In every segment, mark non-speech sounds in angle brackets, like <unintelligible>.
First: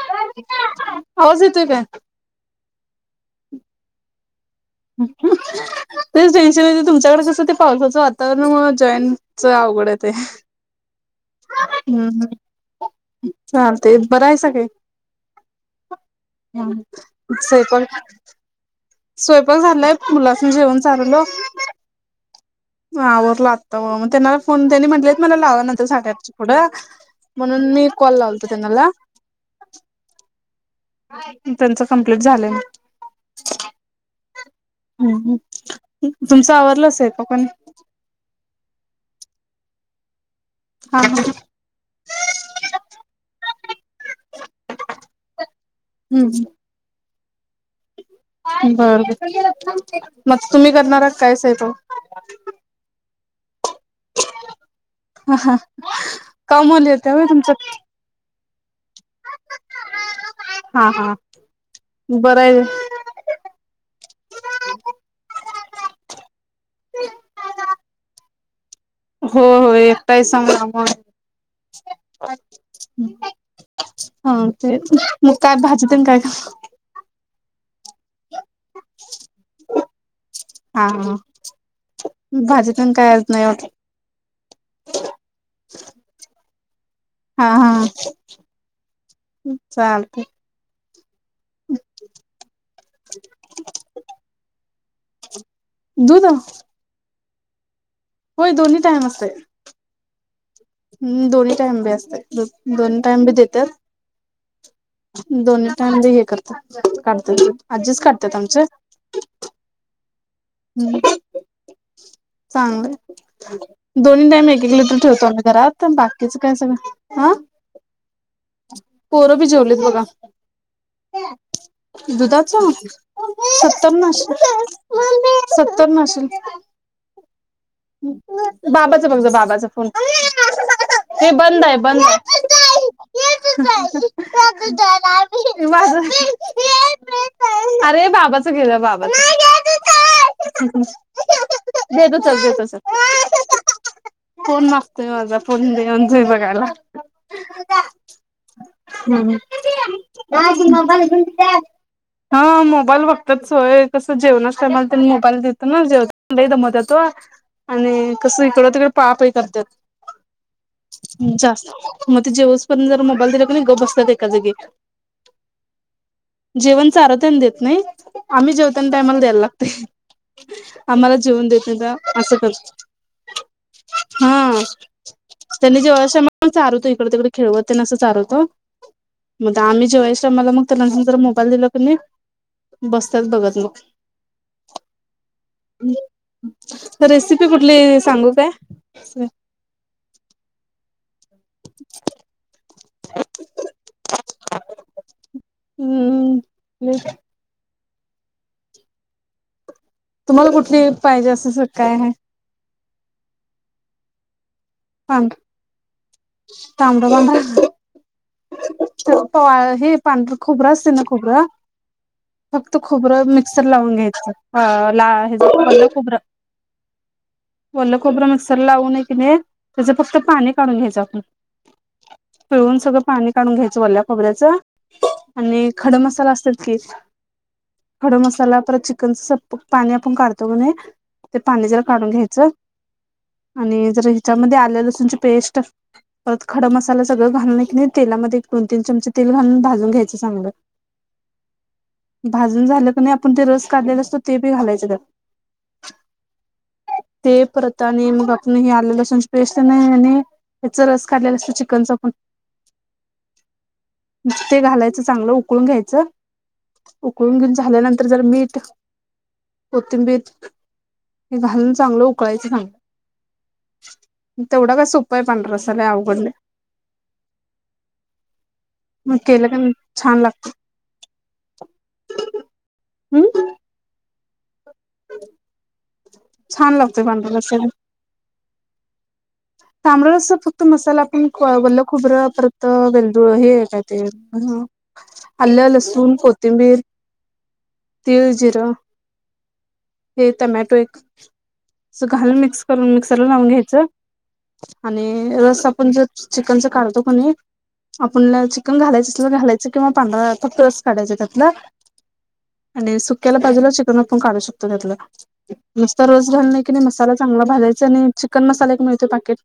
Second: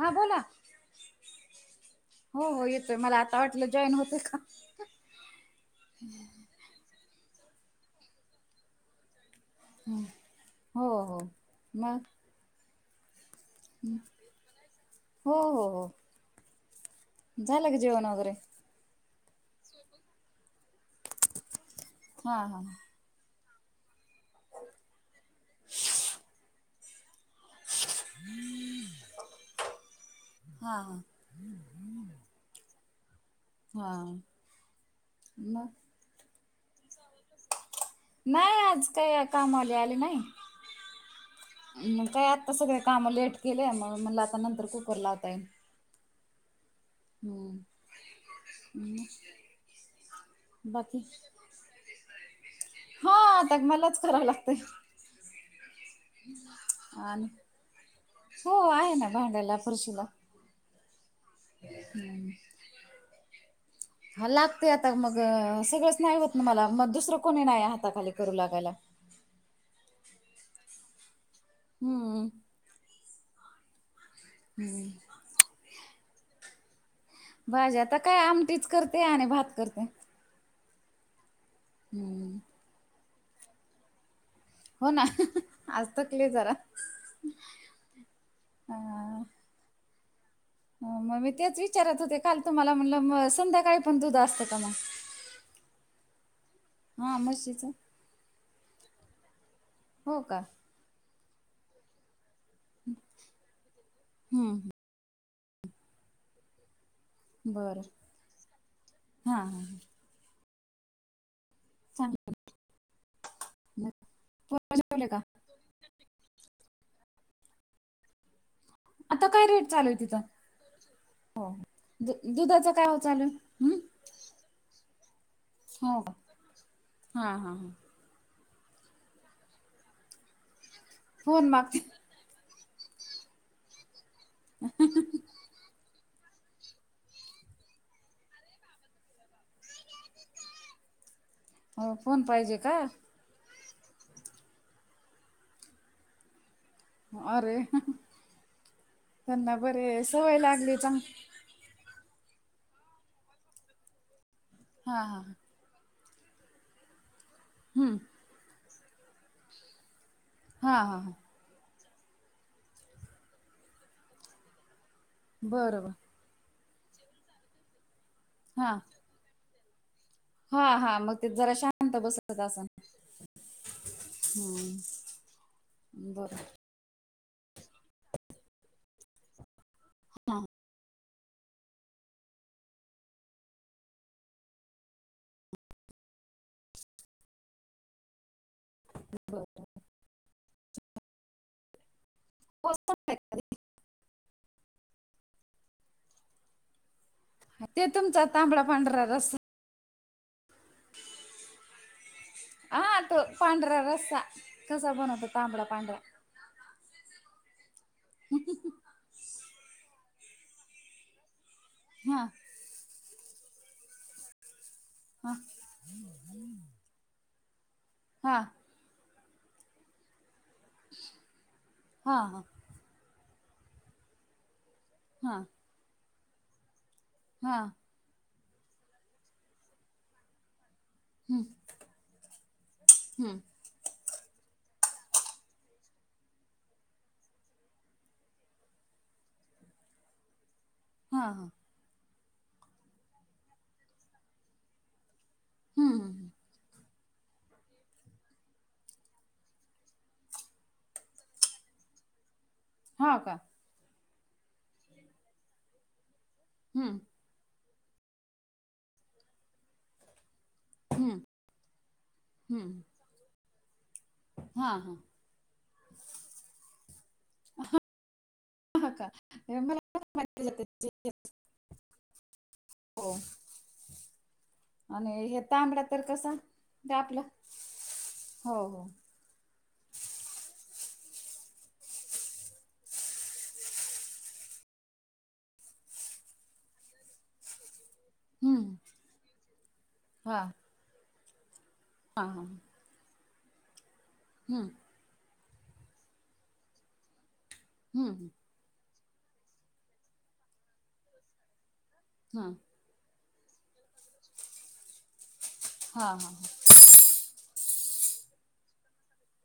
हा बोला आवाज येतोय काय? हो हो येतोय, मला आता वाटलं जॉईन होतय का. तेच टेन्शन म्हणजे, तुमच्याकडे कसं ते पावसाचं वातावरण म जॉईन चं अवघड आहे ते.. हो -हो मग हम्म हम चालतय बरं आहेसा काय? हो हो हो हम् झालं का स्वपायक जेवण झाला वगैरे स्वयंपाक झालाय मुलासनी जेवन चारायलो. हा हा.. <inaudible> ला आता मग त्यांनाला फोन त्यांनी म्हटलेयत मला लावा नंतर साडेआठ ची पुढ, म्हणून मी कॉल लावलतो त्यांनाला. हा हा.. त्यांच कमप्लीट झालं. हा हम् मग तुमचं आवरलं स्वयंपाक पाणी? नाही आज काही कामवाली आले नाही. हा.. म काय आता सगळे काम लेट केलेय, मग म्हण आता नंतर कुकर लावता येईल. हम्.. हम्म बर बर मग तुम्ही आहे बाकी करणार काय स्वयंपाक हो आता मलाच करा लागते का मुली येत्या हा होय न तुमच्यात? हो आहे ना, भांड्याला, फरशीला हा हा हम्म, बरं आहे हा लागतेय आता मग सगळंच नाही होत मला मग दुसरं कोणी नाही हाताखाली करू लागायला. हो होय एकटाही समना मंग हम्म हा ते मग काय भाजी तुम्ही काय कराय भाजी आता काय आमटीच करते आणि भात करते. हा हा हम्म भाजी तून काय होत नाही हो हो ना आज थकले जरा. हा हा अ चालते. मग मी तेच विचारत होते, काल तुम्हाला म्हणलं संध्याकाळी पण दुध असतं, का मग? दूध हा म्हशीचं होय दोन्ही टाईम असते. हो का हम्म दोन्ही टाईम बी असत्या दूध, दोन्ही टाईम बी देत्यात. हम्म दोन्ही टाईम बी हे कर काढते दूध बरं आजीच काढते आमचे. हां हां हां. हम्म चांगलं चांगलं मग दोन्ही टाईम एक एक पोरं लिटर जेवले का ठेवतो आम्ही घरात बा कीच काय सगळं हा आता पोरं काय बी रेट जेवलीत चालू आहे बघा तिथं? हो दुधाचा सत्तर नाशी सत्तर नाशील. हा हा हा बाबाचा बघ जा बाबाचा फोन हे फोन बंद आहे मागते बंद आहे. <unintelligible> हे माझं अरे बाबाच घे जा बाबाच <unintelligible> हो <unintelligible> देतो फोन चल पाहिजे देतो का चल. फोन मागतोय माझा फोन दे म्हणतोय बघायला. अरे! त्यांना बरे सवय लागली चांग हा मोबाईल बघतात सोय कसं जेवणच टाईम आला हा त्यांन हा मोबाईल देत ना जेवताना लय दमत्यात व हम्म आणि कस इकड तिकड पळापळी करत्यात. हा हा हा जास्त मग ते जेवसपर्यंत जरा मोबाईल दिला का नाही गप्प बसत्या एका जागी. बर बर जेवण चारवतना देत नाही, आम्ही हा जेवताना टाईम आला द्यायला लागते. हा हा आम्हाला मग ते जेऊन जरा देत शांत नाहीत्यांना असं बसत कर असन हा हम्म त्यांनी जेवायच्या बरं टाईमला चाारवतो इकड तिकड खेळवते अन असं चालवतो. मग आम्ही जेवाच्या टाईमला मग त्यानां नंतर मोबाईल दिला का नाही बसत्यात बघत मग. तर रेसिपी कुठली काय सांगू काय? <inaudible> <inaudible> <unintelligible> हम् ह.. ते तुमचा तांबड पांढरा रस्सा तुम्हाला कुठली पाहिजे असं स काय आहे? हा तो पांढरा रस्ता, कसा बनवतो तांबड पांढरा? तांबडा पांढरा? हे पांढर खोबरं असते ना खोबरं हा.. फक्त खोबरं मिक्सर लावून घ्यायचं, ला हा ओलं खोबरं.. वल्लं कोबरं हा मिक्सर लावूून की नाही त्याच फक्त पाणी काढून घ्यायच आपण हा हा पिळून, सगळं पाणी काढून घ्यायचं वल्या खोबऱ्याच हा आणि खड मसाल असतात की हा.. खडम मसाल परत चिकनच सपक पाणी आपण काढतोय कणी ते पाणी जरा काढून घ्यायचं हम्म आणि जर ह्याच्यामध्ये आल्य लसूणची पेस्ट परत खड मसाला सगळं घालून की नाही तेलामध्ये एक दोन तीन चमचे तेल घालून भाजून घ्यायचं चांगलं. <unintelligible> हा हा.. भाजून झालं क नाही आपण ते रस काढलेला असतो ते बी घालायच त्यात हम् हम ह.. ते परत आणि आपण ह आलं लस पेस्ट नाही आणि याच रस काढलेला असतो चिकनचा पण हा का? ते घालायचं चांगलं उकळून घ्यायचं.. हम्म. उकळून घेऊन झाल्यानंतर जरा मीठ, कोथिंबीर हम्म हे घालून चांगलं उकळायचं सांग हम्म हा तेवडा काय हा सोपाय पांढरा रस्सा काय लय अवघड नाय. <unintelligible> केलं का छान लागत <unintelligible> हो हम् आणि हे तांबडा तर कसा छान लागतोय आपलं पांढरा रस्सा हो हो. तांबड रस्सा फक्त मसाला आपण वल्ल खोबरं परत वेलदू हे काय ते आल्ल, लसूण, कोथिंबीर, तीळ, जिर हम्म हे हा टोमॅटो एक अस हा घालुन हा मिक्स करून मिक्सरला लावून घ्यायचं. हम्म. आणि रस्सा आपण जे चिकन चा काढतो किनाई हम्म आपण चिक कण घालायचं असल घालायचं किंवा पांढरा फक्त रस काढायचा त्यातला हा. आणि सुक्याला बाजूला चिकन पण काढू शकतो त्यातला नुसत हा रस हा घाल नाही नाही मसाला चांगला भाजायचा आणि चिकन मसाले एक मिळतो पॅकेट-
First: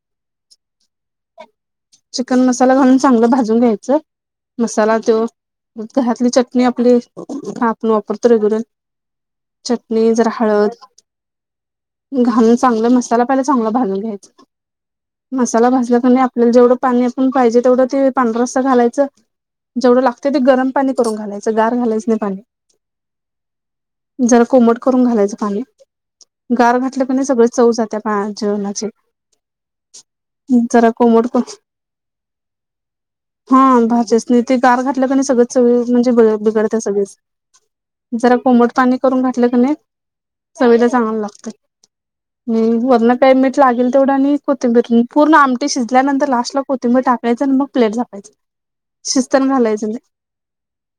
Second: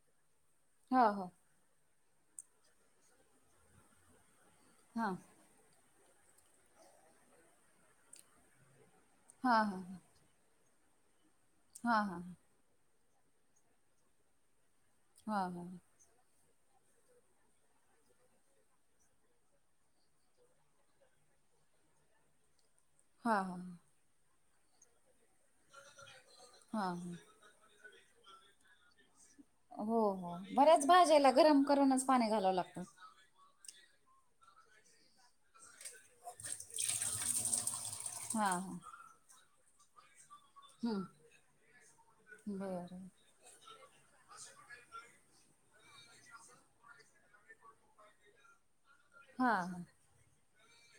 हो हो. चिकन मसाला घालून चांगलं भाजून घ्यायचं मसाला हा तो मग घरातली चटणी आपली आपण वापरतो रेग्युलर. हा -हा. नी जरा हळद हा हा घालून चांगलं मसाला पहिला चांगला भाजून घ्यायचा. हा हा मसाला भाजला क नई आपल्याला जेवढं पाणी आपण पाहिजे तेवढं ते पांढरा रस्सा घालायचं. जेवढं लागतं ते गरम पाणी करून घालायचं, गार घालायचं नाही पाणी. हा, हा, हा. जरा कोमट करून घालायचं पाणी, गार हा घातलं क नाही सगळच चव जातीया पार जेवणाची. हो -हो बऱ्याच जरा कोमट भाज्याला क गरम करूनच पाणी घालावं लागतं. हा भाजासनी ते गार घातलं न की नाही सगळं चव म्हणजे ब बिघडते सगळीच जरा हा कोमट हा पाणी करून घातलं का नाही चवीला हम्म चांगल लागतयं, बरं वरन काय मीठ लागेल तेवढं आणि कोथिंबीर पूर्ण आमटी शिजल्यानंतर लास्ट ला कोथिंबीर टाकायंच, आणि मग प्लेट झाकायचं. शिजताना हा-हा घालायचं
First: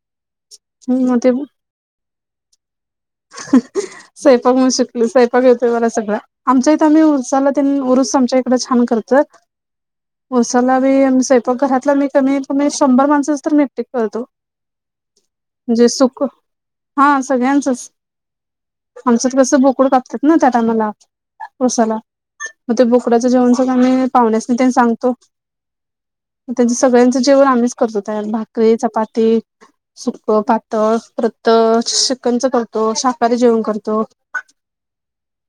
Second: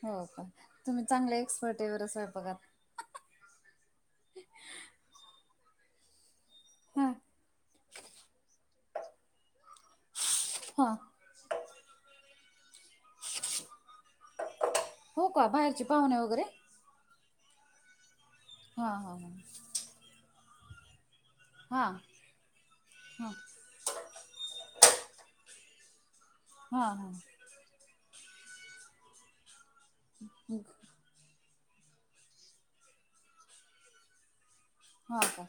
हो का? तुम्ही नाही मग ते चांगले एक्सपर्टय बर स्वयपाकात. <inaudible> स्वयंपाक म्हणौन शिकली, स्वयपाक येतोय मला सगळा आमच्या इथं आम्ही हां ऊरूसला तेन् उरुस आमच्या छान करतोयत ऊरुसाला बी हां आम् सेट घरातलं मी कमीत- कमी शंभर माणसाच तर मी एकटी करतो. हो का बाहेरचे म्हणजे पाहुणे सुकं वगैरे हा सगळ्यांचच. हां हां आमच्याकड कसं बोकडं कापतात ना त्या टाइमाला, हां ऊरुसाला मग ते बोकड्याचं हां जेवण मग आम्ही पाहुण्यासनी तेन् सांगतो त्यांच हां हां हां सगळ्यांचं जेवण आम्हीच करतो तयार, भाकरी, चपाती सुकं पातळ परत तर चिकनच करतो, शाकाहारी जेवण करतो. हा का?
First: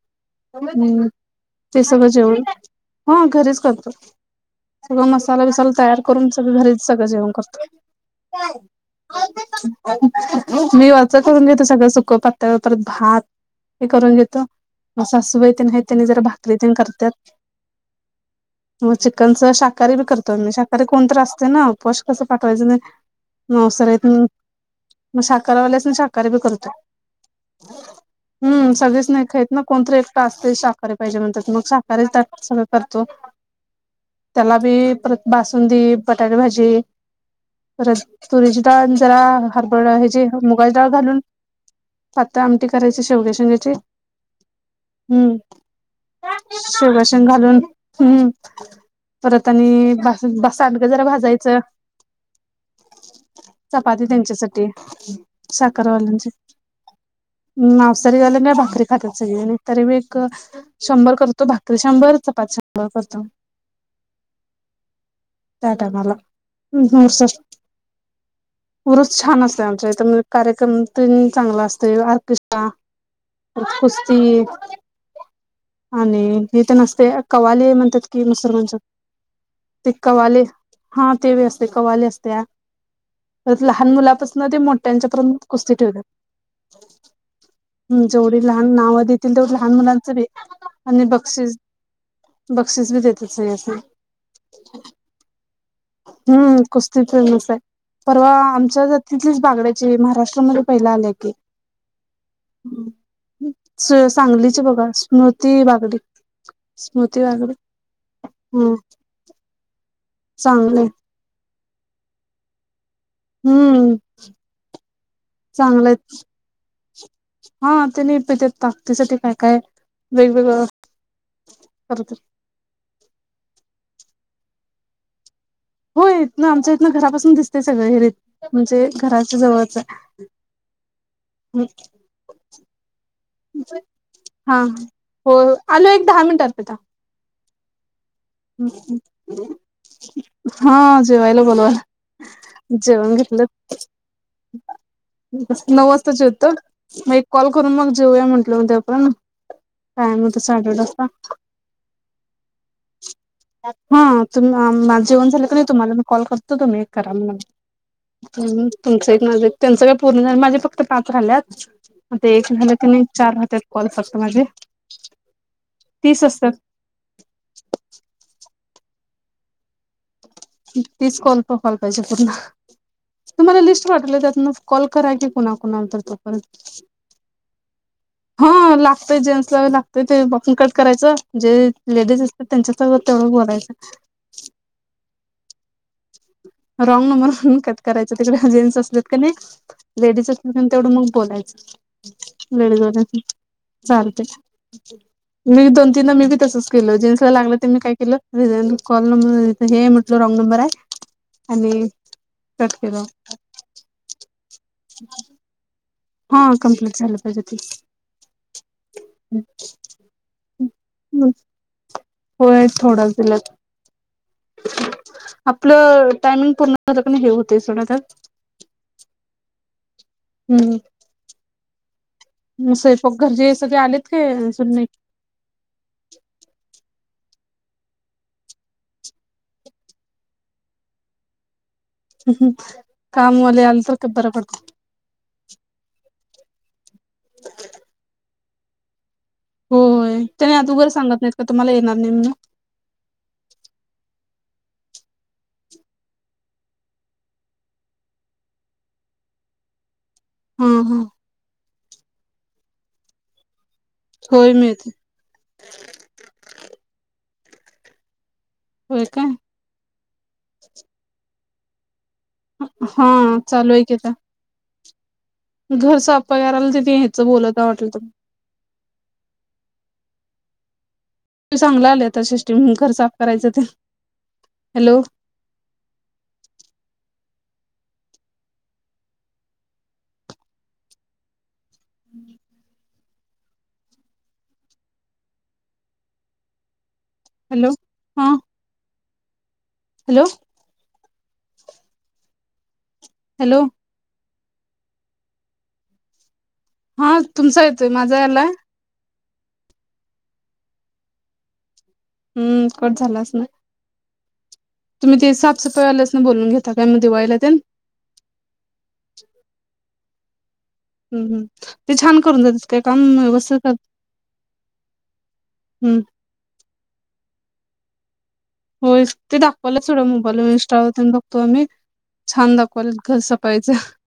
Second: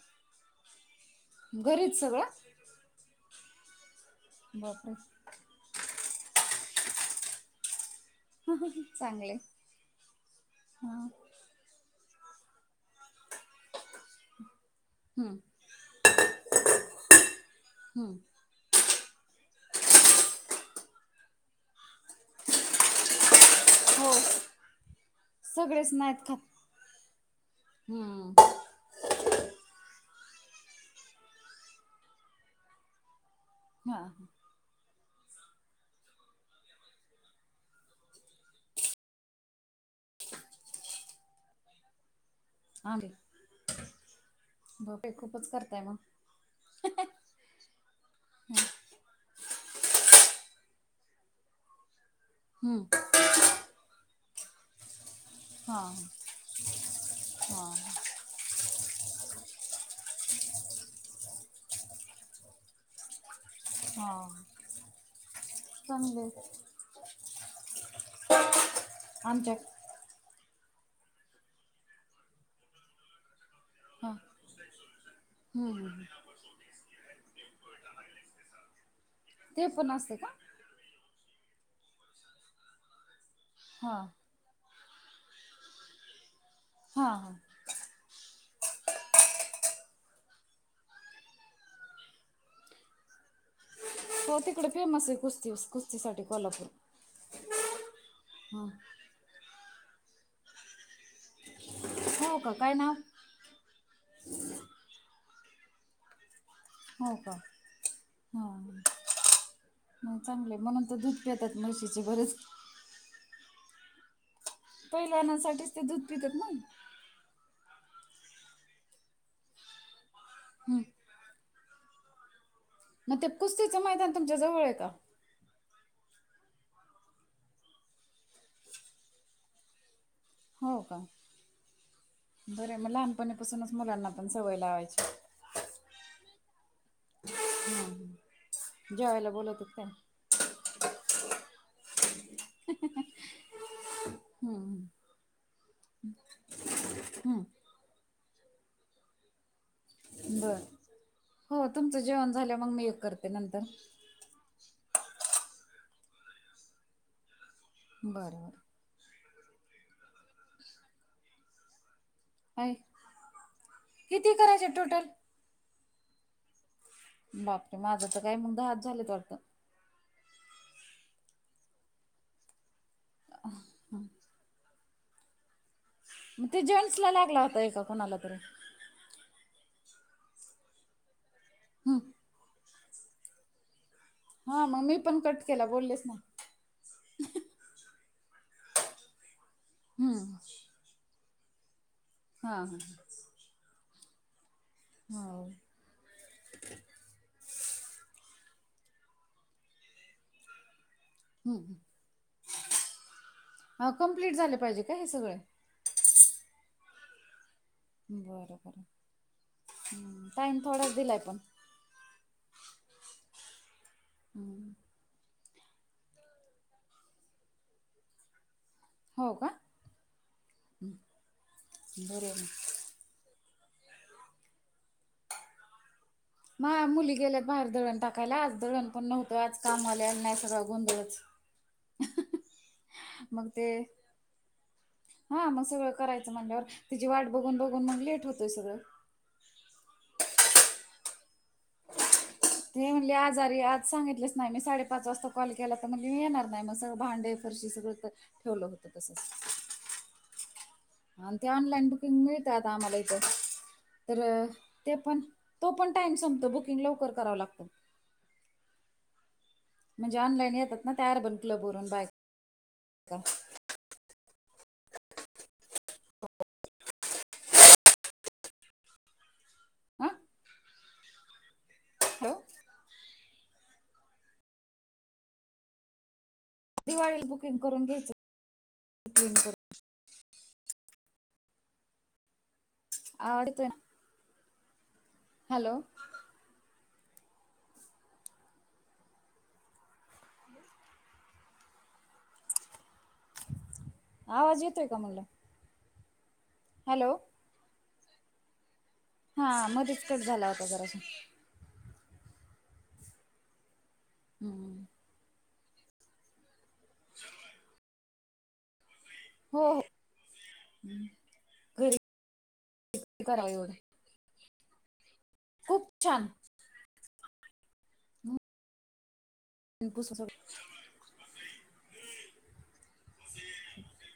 हम्म, ते सगळं जेवण हा घरीच करतो. बापरे सगळ मसाला बिसाला तयार करून सगंळं घरीच सगळं जेवण करतो. चांगले हा मी वरच करून घेतो सगळं सुकं पातळ परत भात हे करून घेतो, म हम्म सासुबाई न ते न त्या जरा भाकरी तेन् करत्यात.. हम्म, मग चिकनच, शाकाहारी बी करतो आमी, शाकाहारी कोणतरी असते न मग उपाशी कसं पाठवायचं नाही. मावसार येत हो नही, मग सगळेच शाकारावाल्यासणी नाहीत शाकाहारी बी खात करतो. हम्म, सगळेच नाही खायत ना, कोणतरी एकटा असतेय शहाकारी पाहिजे म्हणतात मग शाकारी ता सगळ करतो. हा, त्याला बी परत बासुंदी, बटाटे भाजी परत तुरीची डाळ, जरा हरबळ ह्याची, मुगाची डाळ घालून पातळं आमंटी करायची आंबे शेवग्या च्या शेंगायची बापरे हम्म, खूपच करताय मग शेवगा शेंग घालून हम्म, परत आणि ब ब सांडगं जरा भाजायचं, हम्म, चपाती त्यांच्या साठी. हा, हा नावसारी वाले ना भाकरी खात्यात सगळी आणि तरी मी एक अं शंभर करतो भाकरी, शंभरच चपाती शंभर करतो. हा त्या टायमाला चांगले हम्म हम्म असच. ऊरुस छान असतय आमच्या इथ मग कार्यक्रम तेन चांगल अस तोय आर्केस्ट्रा परत हा कुस्ती हम्म हम्म. आणि इथे नसतेय कवाली म्हणतेत की मुसलमानच्यात. ते पण असते का? हा ते बी असते कवाली असत्या परत लहान हा मुलातच म ते मोठ्यांच्या परेंत कुस्ती ठेवत्यात. हा हा. हम जेवढी लहान नावं देतील तेव्हडी लहान मुलांचं बी आणि बक्षीस बक्षीस बी देती सगळ्यांसणी. तो तिकडे फेमसय कुस्तीस. हम्म कुस्ती फेमस हाय परवा हा आमच्या ईथलीच बागड्याची महाराष्ट्रामध्ये पाहिलं आल्या की. हो का काय नाव स सांगलीची बघा. स्मृती बागडे, हो स्मृती का बागडे हा हम्म. मग चांगलय म्हणून चांगलंय तर दूध पेतात म्हशीचे बरेच. हम्म. पहिलवानासाठीच ते चांगलंय दूध पित्यात ना. हा तेणी पीत्यात ताकदीसाठी काय काय वेगवेगळं हं करत्यात. मग ते कुस्तीचं मैदान तुमच्या जवळय का? होय इथन आमच्या इथन घरापासून दिसतय सगळ हरी म्हणजे घराच्या जवळच हाय. हो का बरय मग लहानपणा पासूनच मुलांना पण सवय हा लावायची. हो आलो एक दहा मिनट आर्पिता. जेवायला बोलवतात काय? हा जेवायला बोलवल्या. जेवण घेतलंत. हं हं नऊ वाजता जेवतो, मग एक हं. कॉल करून मग जेऊया म्हंटलं होते आपण. टायम होता बरं सॅटर्डेचा. हो तुमचं जेवण झाल्यावर मग मी एक कर हा तुम माझ जेवण झालं क नाही तुम्हाला मी कॉल करतो तुम्ही करा मग. बरं बरं तुमचं एक, माझं एक, त्यांचं का पूर्ण झाल माझे फक्त पाच राहील्यात. आता एक काय झालं कनाय चार राहत्यात कॉल फक्त किती माझे, करायचे टोटल? तीस असत्यात. बाप रे माझा तर काय मग दहाच झालेत वाटत? तीच कॉल <unintelligible> पाहिजे तुम्हाला लिस्ट पाठवल्या त्यातनच. कॉल करा की कुणाकुणाला तर? तोपर्यंत मग ते जेंट्स लागला होता एका कुणाला हा लागतय जेंट्स ला व लागतय ते बघुन कट करायचं जे हं लेडीज असत त्यांच्यासोबत तेवढं बोलायचं. हा मग मी पण कट केला बोललेच नाही. रॉंग नंबर म्हणून कट करायच त्याच्यात जेंट्स असत्यात कनाय. लेडीज हं असतील कनय तेवढं मग बोलायचं हां लेडीज <unintelligible> चालतय. हां हो मी दोन तीनदा मी बी तसच केलो जेंट्स ला लागलं ते मी काय केलं रिझा <unintelligible> कॉल नंबर हे म्हटलं रॉंग नंबर हाय हं आणि हं कट केला. अ कम्प्लीट झाले पाहिजे का हे सगळें? हा कम्प्लीट झालं पाहिजेत हे. बरं -बर हम्म टाइम थोडाच दिलाय पण. होय थोडाच दिलात. हम्, आपलं टायमिंग पूर्ण हे होते सगळ त्यात हो का? हम्म, बरंय म म स्वयंपाक घरचेे हे सगळे आलेत का सुन नहि नाय मुली गेल्यात बाहेर दळण टाकायला आज दळण पण नव्हतं, आज काम वाली आली नाहो अन् माझा सगळा गोंधळच. कामवाली आली तर ते बरं पडतं. हा मग सगळं म्हणल्यावर तिची वाट बघून- बघून मगं लेट होतयं सगळं. होय, त्याने आदुगर सांगत नाहीत का तुम्हाला येणार नाहीेत म्हणुन? ती म्हणले आजारी आज सांगितलेच नाही, मी साडेपाच वाजता कॉल केला तर म्हणली मी येणार नाही मग सगळं भांडे फरशी सगळं होतं, ठेवलं होतं तसंच. हं-हं. हा अन् ते ऑनलाईन बुकिंग मिळतात आम्हाला इथं तर होय मिळते ते पण तो पण टाइम संपतो, बुकिंग लवकर करावं लागतो. होय काय? म्हणजे ऑनलाईन येतात, ना तयार बन क्लब भरून बायका हो, चालुये कि त्या. घर सापपा करायला तिथे यायचं बोलतता वाटलं तुमही हा त चांगला आले आता हॅलो सिष्टीम घर साफ करायचं ते, हॅलो दिवाळीला बुकिंग करून घ्यायचं, बुकिंग करु <inaudible> आवडते. हॅलो, हॅलो, हा हॅलो, हॅलो आवाज येतोय का म्हणलं? हॅलो, हा तुमचा येतोय, माझा आला? हा, मध्येच कट झाला होता, जरासा. ह्म्म, कट झाला असणार. हम् तुम्ही ते साफसफ वाल्यासं नी बोलून घेता काय मग दिवाळीला त्या? हो-हो. हम् -हम ते छान करून देता स्टेप करावं व्यवस्थ एवढं कर खूप छान. होयच ते दाखवलच तेवढं पुसून मोबाईलवर -इंस्टावर. आपण बघतो आणि छान दाखवलय त घर षफाईच.